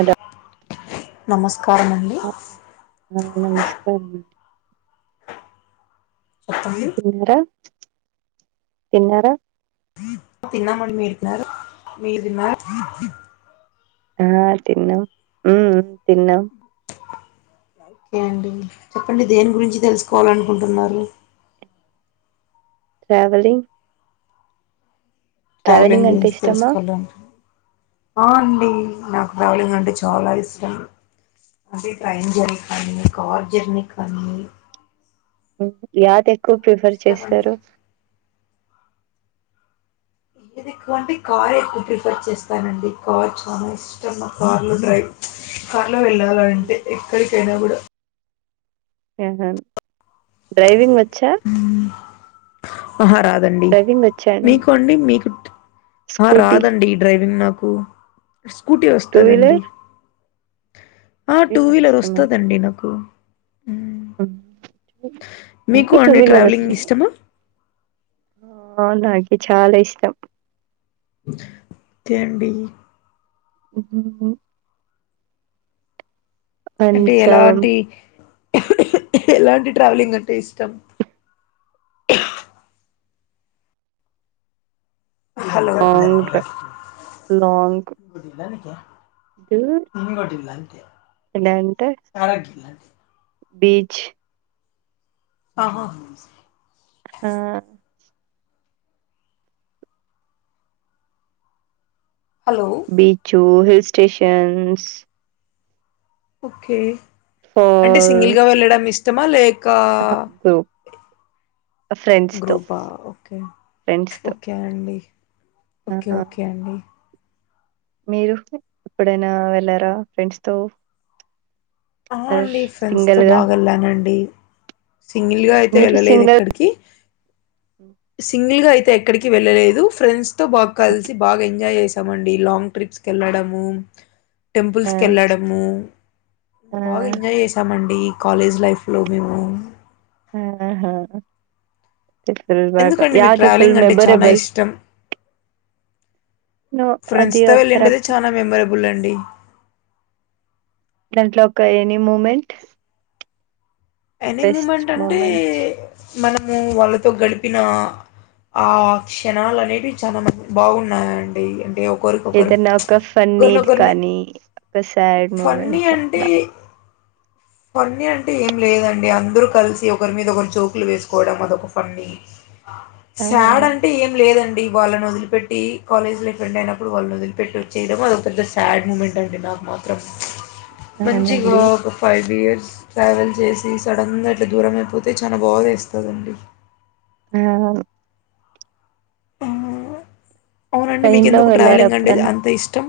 అదా నమస్క ఆ నమస్కారం అండి చెప్పండి తిన్నార తిన్నారా తిన్నమండి మీరుతిన్నారా మీరు తిన్నార ఆ తిన్నాం హ్మ్ తిన్నాం ఓకే అండి చెప్పండి దేని గురించి తెలుసుకోవాలనుకుంటున్నారు ట్రావెలింగ్ ట్రావెలింగ్ అంటే గురించి ఇష్టమా తెలుసుకోవాల ఆ అండి నాకు ట్రావలింగ్ అంటే చాలా ఇష్టం. అంటే ట్రైన్ జర్నీ కానీ కార్ జర్నీ కానీ యాదెక్కువ చాలా ప్రిఫర్ ఇష్టం అండి చేస్తరు. ఏద్ ఎక్కో అంటే కారే ఎక్కో ప్రిఫర్ చేస్తానండి కార్ చాలా ఇష్టం నా కార్లో డ్రైవ్ కార్లో ఉమ్, వెళ్ళాలంటే ఎక్కడికైనా గుడా డ్రైవింగ్ వచ్చా? అహ రాదండి. డ్రైవింగ్ వచ్చా మీకు అండి మీకు ఆ స్కూటీ రాదండి ఈ డ్రైవింగ్ నాక్ కు స్కూటీ టూ వస్తాదండి. వీలర్ ఆ టూ వీలర్ వస్తదండి నాకు మీకు అందుకే టూ అండి వీల్లర్ ట్రావెలింగ్ వస్తది. ఇష్టమా ఆ నాకి చాలా ఇష్టం. ఓకే అండి. మ్ అంటే అండ్ ఎలాంటి ఎలాంటి ట్రావెలింగ్ అంటే ఇష్టం హలో లాంగ్ నిన్నగటి లాంగ్ ఇలా అంటే ఎలా అంటే పారగల్ అంటే బీచ్ ఆహా ఆ hello beach hill stations okay అంటే ఫాల్ సింగిల్గ వెళ్ళడం ఇష్టమా లేకా గ్రూప్ ఫ్రెండ్స్‌తో, గ్రూపా ఓకే ఫ్రెండ్స్‌తో. ఓకే అండి. ఆ! ఓకే ఓకే అండి. మీరు ఎప్పుడైన వెళ్లారా ఫ్రెండ్స్తో ఆ అండి ఫ్రెండ్స్తో బావెళ్లానండి. సింగిల్గా అయితే మీరు వెళ్ళలేదు సింగిల్ ఎక్కడ్కి సింగిల్గా అయి తే ఎక్కడికి వెళ్ళలేదు. ఫ్రెండ్స్తో బా కల్సి బాగా ఎంజాయ్ చే ఆ. లాంగ్ ట్రిప్స్కి ఎళ్ళడము ఆ! టెంపుల్స్ కెళ్ళడము ఆ! బాగా ఎంజాయ్ చేసామండి కాలేజ్ లైఫ్లో మేము ఆహా ఎందుకండి మీకు [unintelligible] ఫుల్ ట్రావెలింగ్ అంటే చాలా మెబరెబల్ ఇష్టం ఫ్రెండ్స్తో వెళ్ళిండది తరప్ చాలా మెమొరబుల్ అండి దాంట్లో ఒక any moment any best moment అంటే మూమెంట్ మనము వాళ్ళతో గడిపినా ఆ క్షణాలనేది చాలా బాగున్నాయండి అంటే ఒ ఏదన్న ఒక ఫన్నీది కానీ ఒక సాడ్ ఫన్నీ మూమెంట్ అంటే అలా ఫన్నీ అంటే ఏం లేదండి. అందరు కల్సి ఒకరి మీద ఒకరు జోకులు వేసుకోవడం అదొక ఫన్నీ ఆ! సాడ్ అంటే ఏం లేదం డి వాళ్ళన్ వదిలిపెట్టీ కాలేజ్ లైఫ్ ఎండ్ అయినప్పుడు వాళ్ళని వదిలిపెట్టి వచ్చేయడం అదో పెద్ద సాడ్ మూమెంట్ అండి నా మాత్రం మంచిగా అవునండి. ఒక ఫైవ్ ఇయర్స్ ట్రావెల్ చేసి సడన్గ ఇట్లా దూరమైపోతే చాలా బాదేస్తదండి. అవున్ ఆ అవునండి ట్రైన్‌లో మీకెందుకు వెళ్లారా ట్రావెలింగ్ అంటే ఎప్పుడన్నా? అంత ఇష్టం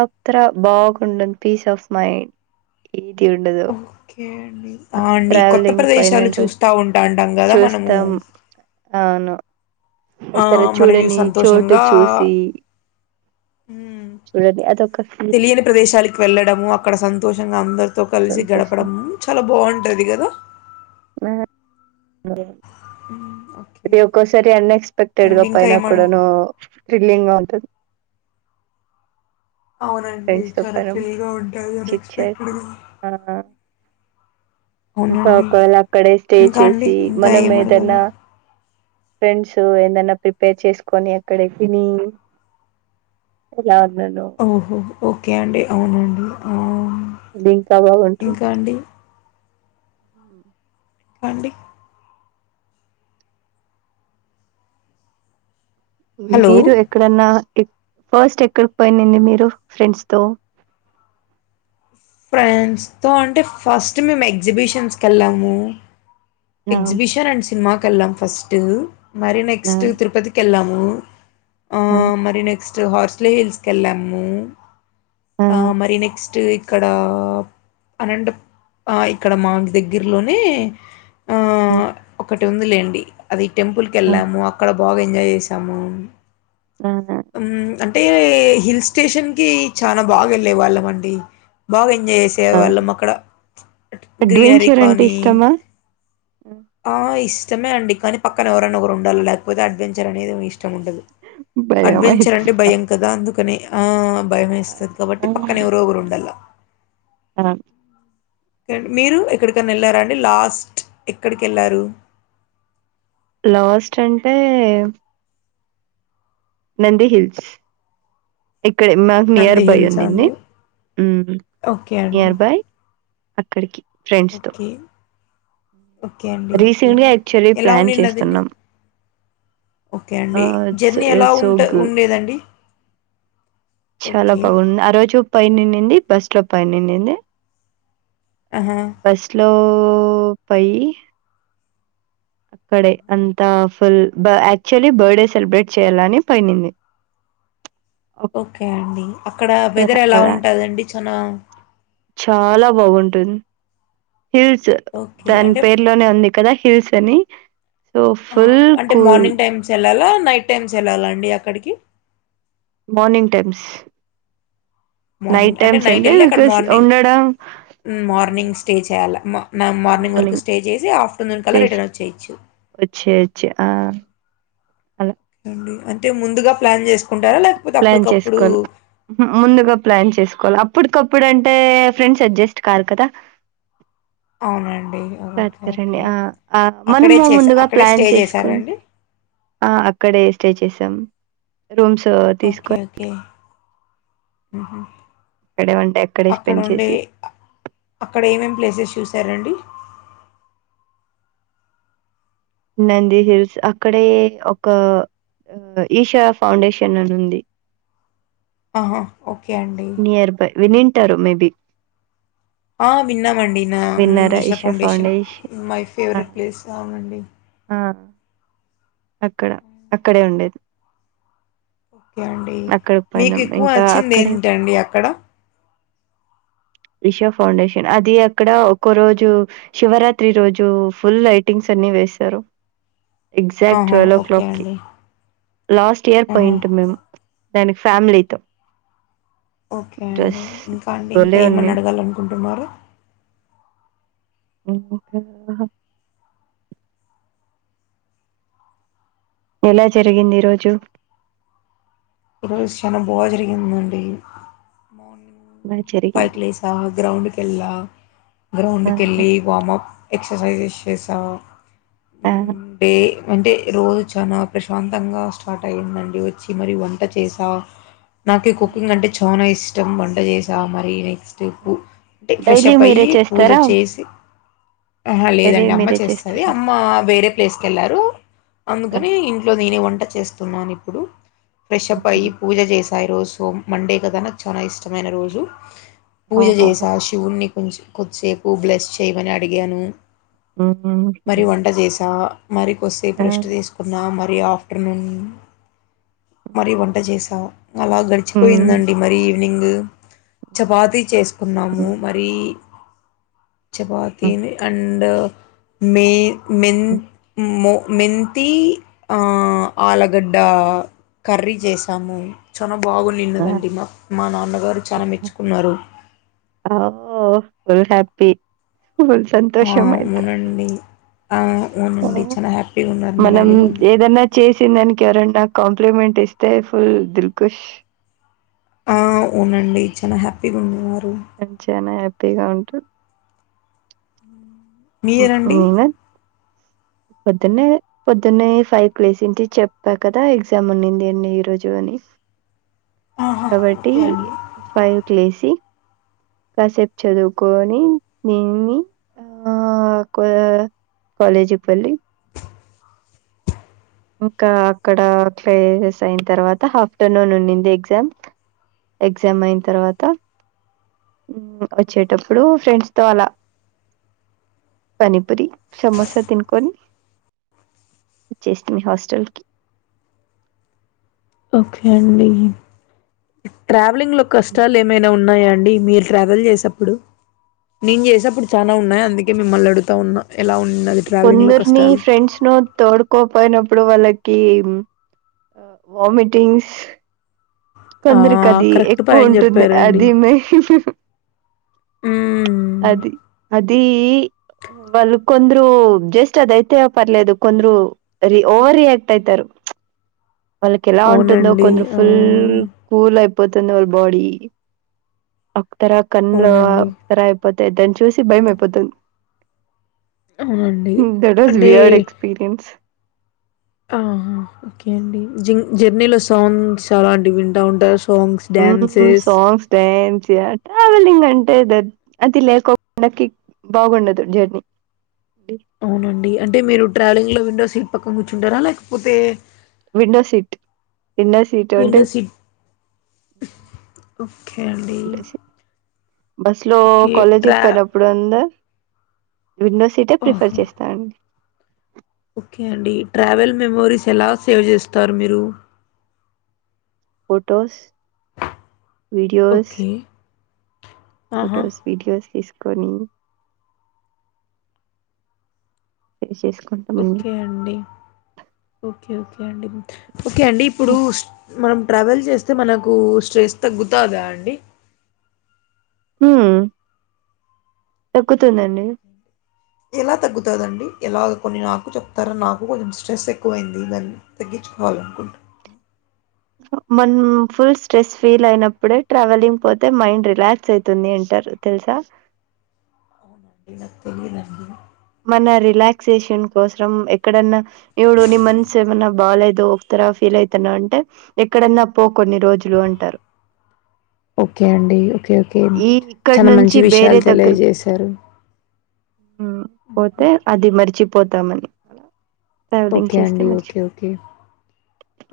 అత్ర బాగుండ పీస్ ఆఫ్ మైండ్ ఉండదు ఓకే అండి ఆ అండి కొత్త ట్రావెలింగ్ పైన ప్రదేశాలు ఇంట్రెస్ట్ చూస్తా ఉంటా అంటాం కదా మనము చూస్తాం అవును ఆ ఎవరు మరియు చూడని చోటు సంతోషంగా చూసి హ్మ్ చూడని అదొక ఫీల్ తెలియని ప్రదేశాలకి వెళ్ళడము అక్కడ సంతోషంగా అందరితో కలిసి సంతోషం గడపడం చాలా బాగుంటది కా మె మె ఉ అది ఒక్కోసారి అన్ఎక్స్పెక్టెడ్ గా ఇంకా పోనా ఏమా కూడా థ్రిల్లింగ్ గా ఉంటది అవునండి ఫ్రెండ్స్ తో చాలా పైన థ్రిల్గా ఉంటుది అన్ చిట్ చాట్ ఎక్స్పెక్టెడ్ గా ఆ ఇంకా ఒకవేళ అక్కడే స్టే ఇంకా అండి చేసి ఇంకా మనం ఏం ఏదన్నా అడగాల ఫ్రెండ్స్ ఏందైన్నా ప్రిపేర్ చేసుకొని అక్కడే తిని ఆలా ఓహో ఓకే అండి అవునండి ఆ అది ఇంకా బాగుంటుంది ఇంకా అండి అండి హలో మీరు ఎక్కడన్నా ఫస్ట్ ఎక్కడికి పాయింరెండీ మీరు ఫ్రెండ్స్ తో ఫ్రెండ్స్తో అంటే ఫస్ట్ మేము ఎగ్జిబిషన్స్కి వెళ్ళాము ఆ ఎగ్జిబిషన్ అండ్ సినిమాకి వెళ్ళాం ఫస్ట్ మరి ఆ నెక్స్ట్ తిరుపతికి వెళ్ళాం ఆ మరి నెక్స్ట్ హార్సులేహిల్స్ కెళ్ళాము ఆ మరి నెక్స్ట్ ఇక్కడ అండ్ ఇక్కడ మానాకి దగ్గరలోనే ఆ అ ఉందిలేండి అది టెంపుల్కీ ఆ వెళ్ళాము అక్కడ బాగా ఎంజాయ్ చేసాము ఆ అంటే హిల్ స్టేషన్ కి చాలా బాగా వెళ్ళే వాళ్ళం అండి బాగా ఆ చేసేవాళ్ళం అక్కడ గ్రీనరీ అడ్వెంచర్ అంటే కానీ ఇష్టమా? అయిస్ ఇష్టమే అండి కానీ పక్కన ఎవరైనా ఒకరు ఉండాలి లేకపోతే అడ్వెంచర్ అనేది ఇష్టం ఉండదు భయం అడ్వెంచర్ అయిత అంటే భయం కదా అందుకని ఆ భయమేస్తది కాబట్టి పక్కన ఎవరుగురు ఉండాల మీరు ఎక్కడికన్నా వెళ్ళారా అండి లాస్ట్ ఎక్కడికి వెళ్ళారు లాస్ట్ అంటే నందిహిల్స్ ఇక్కడ మాకు నియర్ నంది బై హిల్సా ఉందింది అండి? ఓకే అండి. నియర్ బై అక్కడికి ఫ్రెండ్స్ తో ఓకే. ఓకే అండి. ఓకే. రీసెంట్గా యాక్చువల్లీ ఎలా ప్లాన్ ఉండిన్నదండి? చేస్తున్నాం ఓకే ఆ అండి ఇట్స్ జర్నీ ఎలా సో ఉంట గుడ్ ఉండేదండి చాలా ఓకే. బాగుంది ఆ రోజు పై నిండింది బస్సు లో పై నిండింది ఆహా! బస్లో పై అక్కడే అంతా ఫుల్ యాక్చువలీ బర్త్డే సెలబ్రేట్ చేయాలని పైడింది ఓకే అండి అక్కడ ఒకసారి వెదర్ ఎలా అలా ఉంటదండి చానా చాలా బాగుంటుంది హిల్స్ ఓకే. దాని అంటే పేర్లోనే ఉంది కదా హిల్స్ అని సో, ఫుల్ అంటే కూల్ మార్నింగ్ టైమ్స్ వెళ్ళాలా నైట్ టైమ్స్ వెళ్ళాలా అండి అక్కడికి మార్నింగ్ టైమ్స్ మార్నింగ్ అంటే టైమ్స్ నైట్ వెళ్ళి అక్కడ బికాస్ మార్నింగ్ ఉండడం ఆ! మార్నింగ్ స్టే చేయాల మార్నింగ్ వరకు స్టే చేసి ఆఫ్టర్ వచ్చేయచ్చు ఆ అల అండి అంటే ముందుగా ప్లాన్ చేస్ ప్లాన్ చేసుకోవాలి ముందుగా ప్లాన్ చేసుకోవాలి అప్పటికప్పు ఇప్పుడుంటే ఫ్రెండ్స్ అడ్జస్ట్ కరు కదా అవునండి ఓకే. దొరకరండీ ఓకే. ఆ అక్కడే మనము చేసా ముందుగా అక్కడే ప్లాన్ స్టే జేసారా అండి? చేసుకుంటే ఆ అక్కడే స్టే చేసాం రూమ్స్ తీసుకొని ఆహా అక్కడే ఉంటే అక్కడే అక్కడ స్పెండ్ ఉండి చేసి, అక్కడ ఏమేమి ప్లేసెస్ చూసారండి నందిహిల్స్ అక్కడే ఒక ఆ ఈషా ఫౌండేషన్ అని ఉంది ఆహా ఓ నియర్ బై వినింటారు మేబి విన్నామండి నా ఈషా ఫౌండేషన్ మై ఆ! ఫేవరెట్ ప్లేస్ అవునండి ఆ! అక్కడ అక్కడే ఉండేది ఓకే అండి అక్కడికి మీకు పోయినాం. ఎక్కువ ఇంకా నచ్చింది అక్కడే ఏంటండి అక్కడ ఇషా ఫౌండేషన్ అది అక్కడ ఒక రోజు శివరాత్రి రోజు ఫుల్ లైటింగ్స్ అన్నీ వేేశారు ఎగ్జాక్ట్ ఆహా! ట్వెల్వ్ ఓ ఓకే క్లాక్ కి అండి. లాస్ట్ ఇయర్ ఆహా! పోయిట్ మేమ్ దానికి ఫ్యామిలీతో ఓకే జస్ అండి ఇంకా అండి ఇంకా భలే ఉంది ఏమైన్నా అడగలనుకుంటున్నారా [unintelligible] ఎలా జరిగింది ఈ రోజు ఈరోజు చానా భోజరిగిందండి బా జరిగింది పైకీలేసా గ్రౌండ్ కేల్లా ఆ గ్రౌండ్కి వెళ్ళి వార్ముప్ ఎక్సర్సైజెస్ చేసా ఆ ఆ డే అంటే రోజు చాలా ప్రశాంతంగా స్టార్ట్ అయ్యిందండి వచ్చి మరి వంట చేసా నాకు కుకింగ్ అంటే చానా ఇష్టం వంట చేసా మరి ఆ అంటే డైలీ ఫ్రెషప్ మీరే అయ్యి పూజ చేస్తారా చేసి ఆహ డైలీ లేదండి అమ్మ మీరే చేస్తది చేస్తారా అమ్మ వేరే ప్లేస్కి వెళ్ళారు ఆ అందుకని ఇంట్లో నేనే వంట చేస్తున్నాను ఇప్పుడు ఫ్రెష్ప్ ఉహు అయ్యి పూజ చేస్ రోజు మండే కదా నాకు చాలా ఇష్టమైన రోజు పూజ ఓహో చేసా శివుణ్ణి కొంచెం కొద్దిసేపు బ్లెస్ చేయమని అడిగాను ఉహు మరి వంట చేసా మరి కొసేపు ఆ రెస్ట్ తీసుకున్నా మ మరి ఆఫ్టర్నూన్ మరి వంట చేశా అలా ఉహు గడిచిపోయిందండి మరి ఈవినింగ్ చపాతీ చేసుకున్నాము మరి ఉహు చపాతీని అండ్ మే మెన్ మో మెంతి ఆలగడ్డ కర్రీ చేసాము చన్న బాగు ఆ నిన్నదండి మా మా నాన్నగారు చాలా మెచ్చుకున్నారు ఆ ఫుల్ హ్యాపీ ఫుల్ ఆ! సంతోషం అయితే అవునండి ఆ ఆ, అవునండి చాలా హ్యాపీగున్నారు మా డాడీ వాళ్ళు వచ్చిన్ దానిక్ ఎవన్న కాంప్లిమెంట్ ఇస్తే ఫుల్ దిల్కుష్ ఆ అవునండి చాలా హ్యాపీగున్నారు. తేగా అంటు మీరండి? మీన పొద్దున్నే పొద్దున్నే ఫైవ్క్ లెసింటి చెప్పా కదా ఎగ్జామ్ ఉన్నింది అండి ఈ రోజు అని ఆహా! కాబట్టి ఓకే అండి. ఫైవ్క్ లేసి కాసేప్ చదువుకోని నిన్ని కాలేజ్కు వెళ్ళి ఇంకా అక్కడా క్లాసెస్ అయిన్ తర్వాత హఫ్టర్నూన్ ఉండింది ఎగ్జామ్ ఎగ్జామ్ అయిన్ తర్వాత వచ్చేటప్పుడు ఫ్రెండ్స్తో అలా పనీపురి, సమోసా తినుకొని వచ్చేస్ మీ హస్టల్కి ట్రావెలింగ్లో కష్టాల్ ఏమైనా ఉన్నాయా అం అండి మీర్ ట్రావెల్ చేసప్పుడు నేన్ చేసప్పుడు చానా ఉన్నాయి అందుకే మిమ్మల్ని అడుతా ఉన్నా ఎలా ఉం కొందర్ని ఫ్రెండ్స్నో తోడుకో పోయినప్పుడు వాళ్ళ కీ వామిటింగ్స్ ఆ! కొందర్కది కరెక్ట్ పాయింట్ ఎక్కువుంటుంది చెప్పారండి. అది మెయిన్ హ్మ్. అది అదీ వాళ్ కొందరు జస్ట్ అదైతే పర్లేదు కొందరు రి ఓవర్ రియాక్ట్ అయితరు. వాళ్ళకెలా ఉంటుందో అవునండి. కొందరు ఆ! ఫుల్ కూల్ అయి పోతున్న వాళ్ళ బాడి అప్తరా కన్ అవునండి. అప్సరా ఇయిపో తే దాన్ని చూసి భయమై పోతుం అవునండి. That as we heard experience ఆహా ఓకే అండి. జ జర్నీలో సాంగ్స్ అంటివి వింటా ఉంటా మ్ songs dance we are travelling అంటే దట్ అది లేకోకుండా కిక్ బాగుండదు జర్నీ అవునండి అంటే మీరు ట్రావెలింగ్లో విండో సీట్ పక్కన్ కూర్చుంటారా లేక్పోతే విండో సీట్ విండో సీట్ అంటే విండో సీట్ ఓకే అండి. బస్సు లో ఓకే. కాలేజీకి ట్రా పోయినప్పుడు అందా విండో సీటే ప్రిఫర్ ఓహో! చేస్తా అండి. ఓకే అండి ట్రావెల్ మెమోరీస్ ఎలా సేవ్ చేస్తారు మీరు? Photos, videos, okay. ఆహా! ఫోటోస్, వీడియోస్ తీస్ కొని [inaudible] ఓకే అండి ఓకే ఓకే అండి ఓకే అండి ఇప్పుడూ హ్మ్. మనం ట్రావెల్ చేస్తే మనకు స్ట్రెస్ తగ్గుతాదా అండి? హ్మ్ ఆహా! తగ్గుతుందండి. ఓకే అండి. ఎలా తగ్గుతాదండి ఎలాగ కొన్ని నాకు చెప్తార నాకు కొంచం స్ట్రెస్ ఎక్కువైంది దా తగ్గించుకోవాలినుకుంటున్నాను మనం ఫుల్ స్ట్రెస్ ఫీల్ అయినప్పుడే ట్రావెలింగ్ పోతే మైండ్ రిలాక్స్ అవుతుంది అంటారు తెలుస ద అవునండి. నాకు తెలిదండి మన రిలాక్సేషన్ కోసం ఎక్కడన్నా ఇపుడు ని మనసేమైనా బాగాలేదు తర ఫీల్ అవుతాను అంటే ఎక్కడన్నా పో కొన్ని రోజులు అంటారు ఓకే అండి ఓకే ఓకే ఈ ఇక్కడి చాలా నుంచి మంచి వేరే విషయాలు దగ్గరకి తెలియజేశారు హ్మ్ పోతే అది మరిచిపోతామని ఓకే అండి ఓకే ఓకే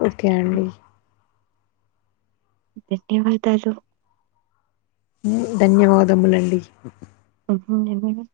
ఓకే అండి ధన్యవాదాలు ధన్యవాదములండి హ్మ్ ఏమైనా